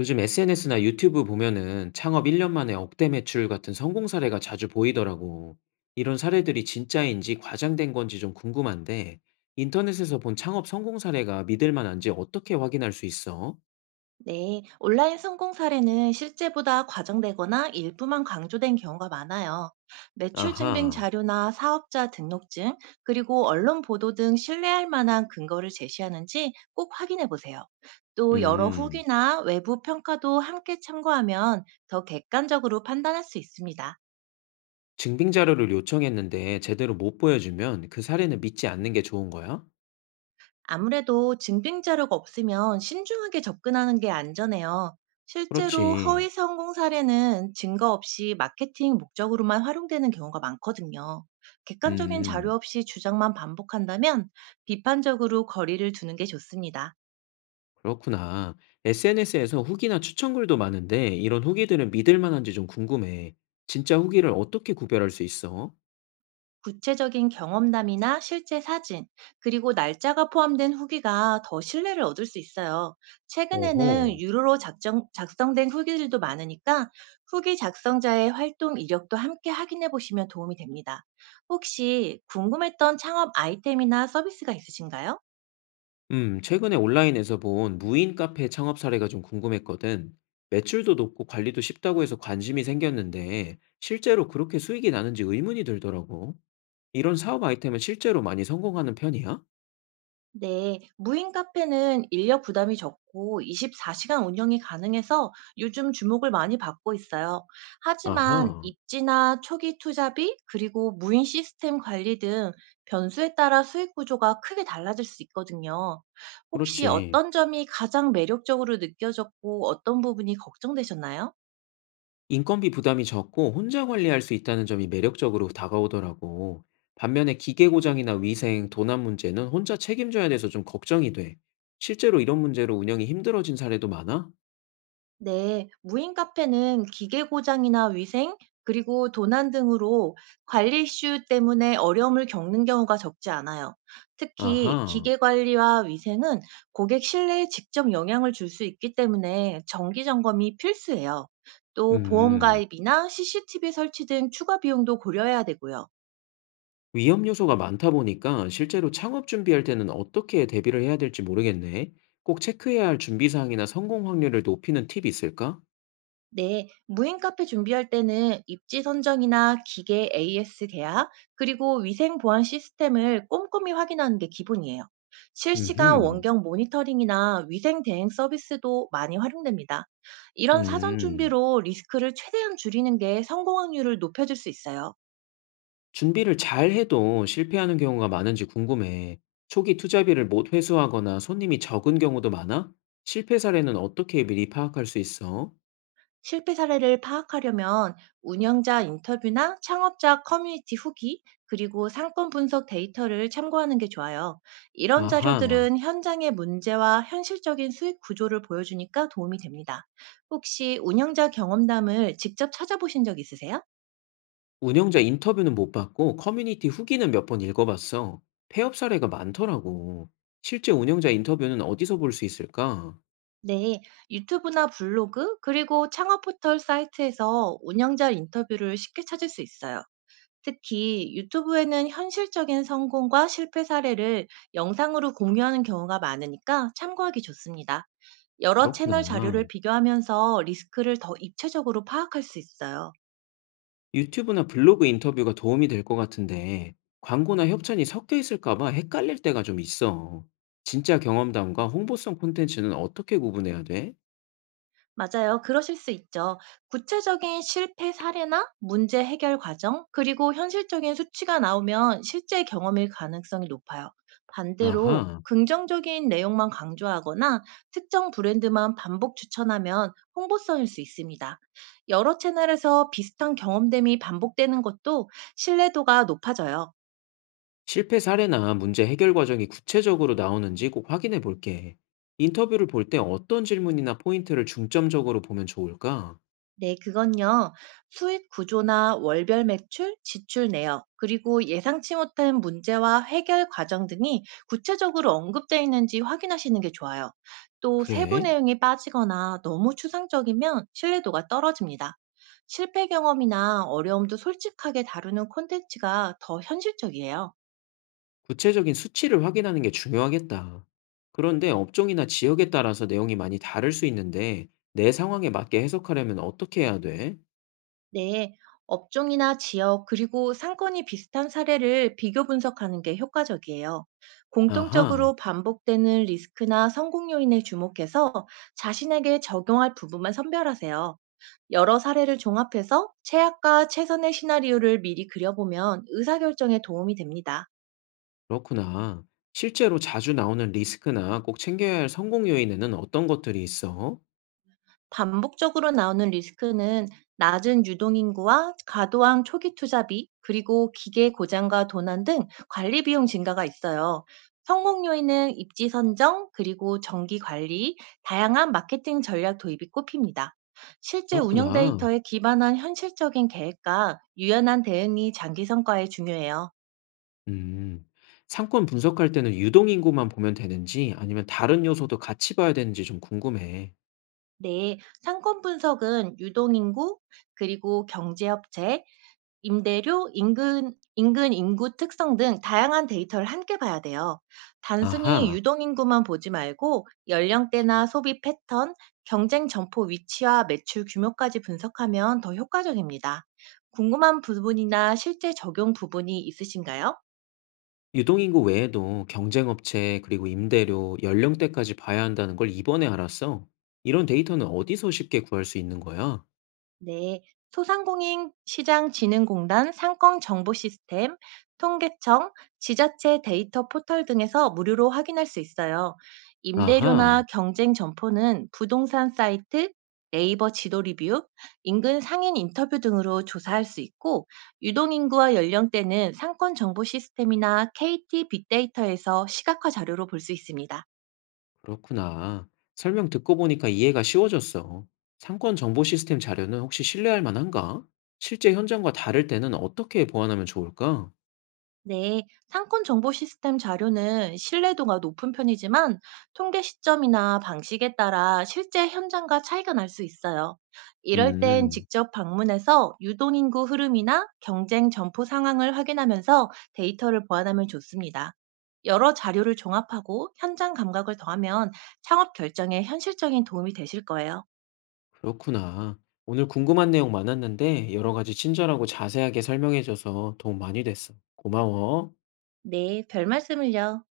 요즘 SNS나 유튜브 보면은 창업 1년 만에 억대 매출 같은 성공 사례가 자주 보이더라고. 이런 사례들이 진짜인지 과장된 건지 좀 궁금한데, 인터넷에서 본 창업 성공 사례가 믿을 만한지 어떻게 확인할 수 있어? 네, 온라인 성공 사례는 실제보다 과장되거나 일부만 강조된 경우가 많아요. 매출 증빙 아하, 자료나 사업자 등록증, 그리고 언론 보도 등 신뢰할 만한 근거를 제시하는지 꼭 확인해 보세요. 또 여러 음, 후기나 외부 평가도 함께 참고하면 더 객관적으로 판단할 수 있습니다. 증빙 자료를 요청했는데 제대로 못 보여주면 그 사례는 믿지 않는 게 좋은 거야? 아무래도 증빙 자료가 없으면 신중하게 접근하는 게 안전해요. 실제로 그렇지. 허위 성공 사례는 증거 없이 마케팅 목적으로만 활용되는 경우가 많거든요. 객관적인 자료 음. 없이 주장만 반복한다면 비판적으로 거리를 두는 게 좋습니다. 그렇구나. SNS에서 후기나 추천글도 많은데 이런 후기들은 믿을 만한지 좀 궁금해. 진짜 후기를 어떻게 구별할 수 있어? 구체적인 경험담이나 실제 사진, 그리고 날짜가 포함된 후기가 더 신뢰를 얻을 수 있어요. 최근에는 오호. 유료로 작성된 후기들도 많으니까 후기 작성자의 활동 이력도 함께 확인해 보시면 도움이 됩니다. 혹시 궁금했던 창업 아이템이나 서비스가 있으신가요? 최근에 온라인에서 본 무인 카페 창업 사례가 좀 궁금했거든. 매출도 높고 관리도 쉽다고 해서 관심이 생겼는데 실제로 그렇게 수익이 나는지 의문이 들더라고. 이런 사업 아이템은 실제로 많이 성공하는 편이야? 네, 무인 카페는 인력 부담이 적고 24시간 운영이 가능해서 요즘 주목을 많이 받고 있어요. 하지만 아하. 입지나 초기 투자비, 그리고 무인 시스템 관리 등 변수에 따라 수익 구조가 크게 달라질 수 있거든요. 혹시 그렇지. 어떤 점이 가장 매력적으로 느껴졌고 어떤 부분이 걱정되셨나요? 인건비 부담이 적고 혼자 관리할 수 있다는 점이 매력적으로 다가오더라고. 반면에 기계 고장이나 위생, 도난 문제는 혼자 책임져야 돼서 좀 걱정이 돼. 실제로 이런 문제로 운영이 힘들어진 사례도 많아? 네, 무인 카페는 기계 고장이나 위생, 그리고 도난 등으로 관리 이슈 때문에 어려움을 겪는 경우가 적지 않아요. 특히 아하. 기계 관리와 위생은 고객 신뢰에 직접 영향을 줄 수 있기 때문에 정기 점검이 필수예요. 또 보험 음. 가입이나 CCTV 설치 등 추가 비용도 고려해야 되고요. 위험 요소가 많다 보니까 실제로 창업 준비할 때는 어떻게 대비를 해야 될지 모르겠네. 꼭 체크해야 할 준비 사항이나 성공 확률을 높이는 팁이 있을까? 네, 무인 카페 준비할 때는 입지 선정이나 기계 AS 계약, 그리고 위생 보안 시스템을 꼼꼼히 확인하는 게 기본이에요. 실시간 음흠. 원격 모니터링이나 위생 대행 서비스도 많이 활용됩니다. 이런 사전 음. 준비로 리스크를 최대한 줄이는 게 성공 확률을 높여줄 수 있어요. 준비를 잘 해도 실패하는 경우가 많은지 궁금해. 초기 투자비를 못 회수하거나 손님이 적은 경우도 많아? 실패 사례는 어떻게 미리 파악할 수 있어? 실패 사례를 파악하려면 운영자 인터뷰나 창업자 커뮤니티 후기, 그리고 상권 분석 데이터를 참고하는 게 좋아요. 이런 아하. 자료들은 현장의 문제와 현실적인 수익 구조를 보여주니까 도움이 됩니다. 혹시 운영자 경험담을 직접 찾아보신 적 있으세요? 운영자 인터뷰는 못 봤고 커뮤니티 후기는 몇 번 읽어봤어. 폐업 사례가 많더라고. 실제 운영자 인터뷰는 어디서 볼 수 있을까? 네, 유튜브나 블로그, 그리고 창업 포털 사이트에서 운영자 인터뷰를 쉽게 찾을 수 있어요. 특히 유튜브에는 현실적인 성공과 실패 사례를 영상으로 공유하는 경우가 많으니까 참고하기 좋습니다. 여러 채널 그렇구나. 자료를 비교하면서 리스크를 더 입체적으로 파악할 수 있어요. 유튜브나 블로그 인터뷰가 도움이 될 것 같은데, 광고나 협찬이 섞여 있을까 봐 헷갈릴 때가 좀 있어. 진짜 경험담과 홍보성 콘텐츠는 어떻게 구분해야 돼? 맞아요. 그러실 수 있죠. 구체적인 실패 사례나 문제 해결 과정, 그리고 현실적인 수치가 나오면 실제 경험일 가능성이 높아요. 반대로 아하. 긍정적인 내용만 강조하거나 특정 브랜드만 반복 추천하면 홍보성일 수 있습니다. 여러 채널에서 비슷한 경험담이 반복되는 것도 신뢰도가 높아져요. 실패 사례나 문제 해결 과정이 구체적으로 나오는지 꼭 확인해 볼게. 인터뷰를 볼 때 어떤 질문이나 포인트를 중점적으로 보면 좋을까? 네, 그건요. 수익 구조나 월별 매출, 지출 내역, 그리고 예상치 못한 문제와 해결 과정 등이 구체적으로 언급되어 있는지 확인하시는 게 좋아요. 또 세부 그래. 내용이 빠지거나 너무 추상적이면 신뢰도가 떨어집니다. 실패 경험이나 어려움도 솔직하게 다루는 콘텐츠가 더 현실적이에요. 구체적인 수치를 확인하는 게 중요하겠다. 그런데 업종이나 지역에 따라서 내용이 많이 다를 수 있는데, 내 상황에 맞게 해석하려면 어떻게 해야 돼? 네, 업종이나 지역, 그리고 상권이 비슷한 사례를 비교 분석하는 게 효과적이에요. 아하. 공통적으로 반복되는 리스크나 성공 요인에 주목해서 자신에게 적용할 부분만 선별하세요. 여러 사례를 종합해서 최악과 최선의 시나리오를 미리 그려보면 의사결정에 도움이 됩니다. 그렇구나. 실제로 자주 나오는 리스크나 꼭 챙겨야 할 성공 요인에는 어떤 것들이 있어? 반복적으로 나오는 리스크는 낮은 유동인구와 과도한 초기 투자비, 그리고 기계 고장과 도난 등 관리 비용 증가가 있어요. 성공 요인은 입지 선정, 그리고 정기 관리, 다양한 마케팅 전략 도입이 꼽힙니다. 실제 운영 그렇구나. 데이터에 기반한 현실적인 계획과 유연한 대응이 장기 성과에 중요해요. 음. 상권 분석할 때는 유동인구만 보면 되는지 아니면 다른 요소도 같이 봐야 되는지 좀 궁금해. 네, 상권 분석은 유동인구, 그리고 경제업체, 임대료, 인근 인구 특성 등 다양한 데이터를 함께 봐야 돼요. 단순히 아하, 유동인구만 보지 말고 연령대나 소비 패턴, 경쟁 점포 위치와 매출 규모까지 분석하면 더 효과적입니다. 궁금한 부분이나 실제 적용 부분이 있으신가요? 유동인구 외에도 경쟁업체, 그리고 임대료, 연령대까지 봐야 한다는 걸 이번에 알았어. 이런 데이터는 어디서 쉽게 구할 수 있는 거야? 네, 소상공인시장진흥공단 상권정보시스템, 통계청, 지자체 데이터 포털 등에서 무료로 확인할 수 있어요. 아하. 임대료나 경쟁 점포는 부동산 사이트, 네이버 지도 리뷰, 인근 상인 인터뷰 등으로 조사할 수 있고, 유동인구와 연령대는 상권정보시스템이나 KT 빅데이터에서 시각화 자료로 볼 수 있습니다. 그렇구나. 설명 듣고 보니까 이해가 쉬워졌어. 상권 정보 시스템 자료는 혹시 신뢰할 만한가? 실제 현장과 다를 때는 어떻게 보완하면 좋을까? 네, 상권 정보 시스템 자료는 신뢰도가 높은 편이지만 통계 시점이나 방식에 따라 실제 현장과 차이가 날 수 있어요. 이럴 땐 음, 직접 방문해서 유동인구 흐름이나 경쟁 점포 상황을 확인하면서 데이터를 보완하면 좋습니다. 여러 자료를 종합하고 현장 감각을 더하면 창업 결정에 현실적인 도움이 되실 거예요. 그렇구나. 오늘 궁금한 내용 많았는데 여러 가지 친절하고 자세하게 설명해줘서 도움 많이 됐어. 고마워. 네, 별 말씀을요.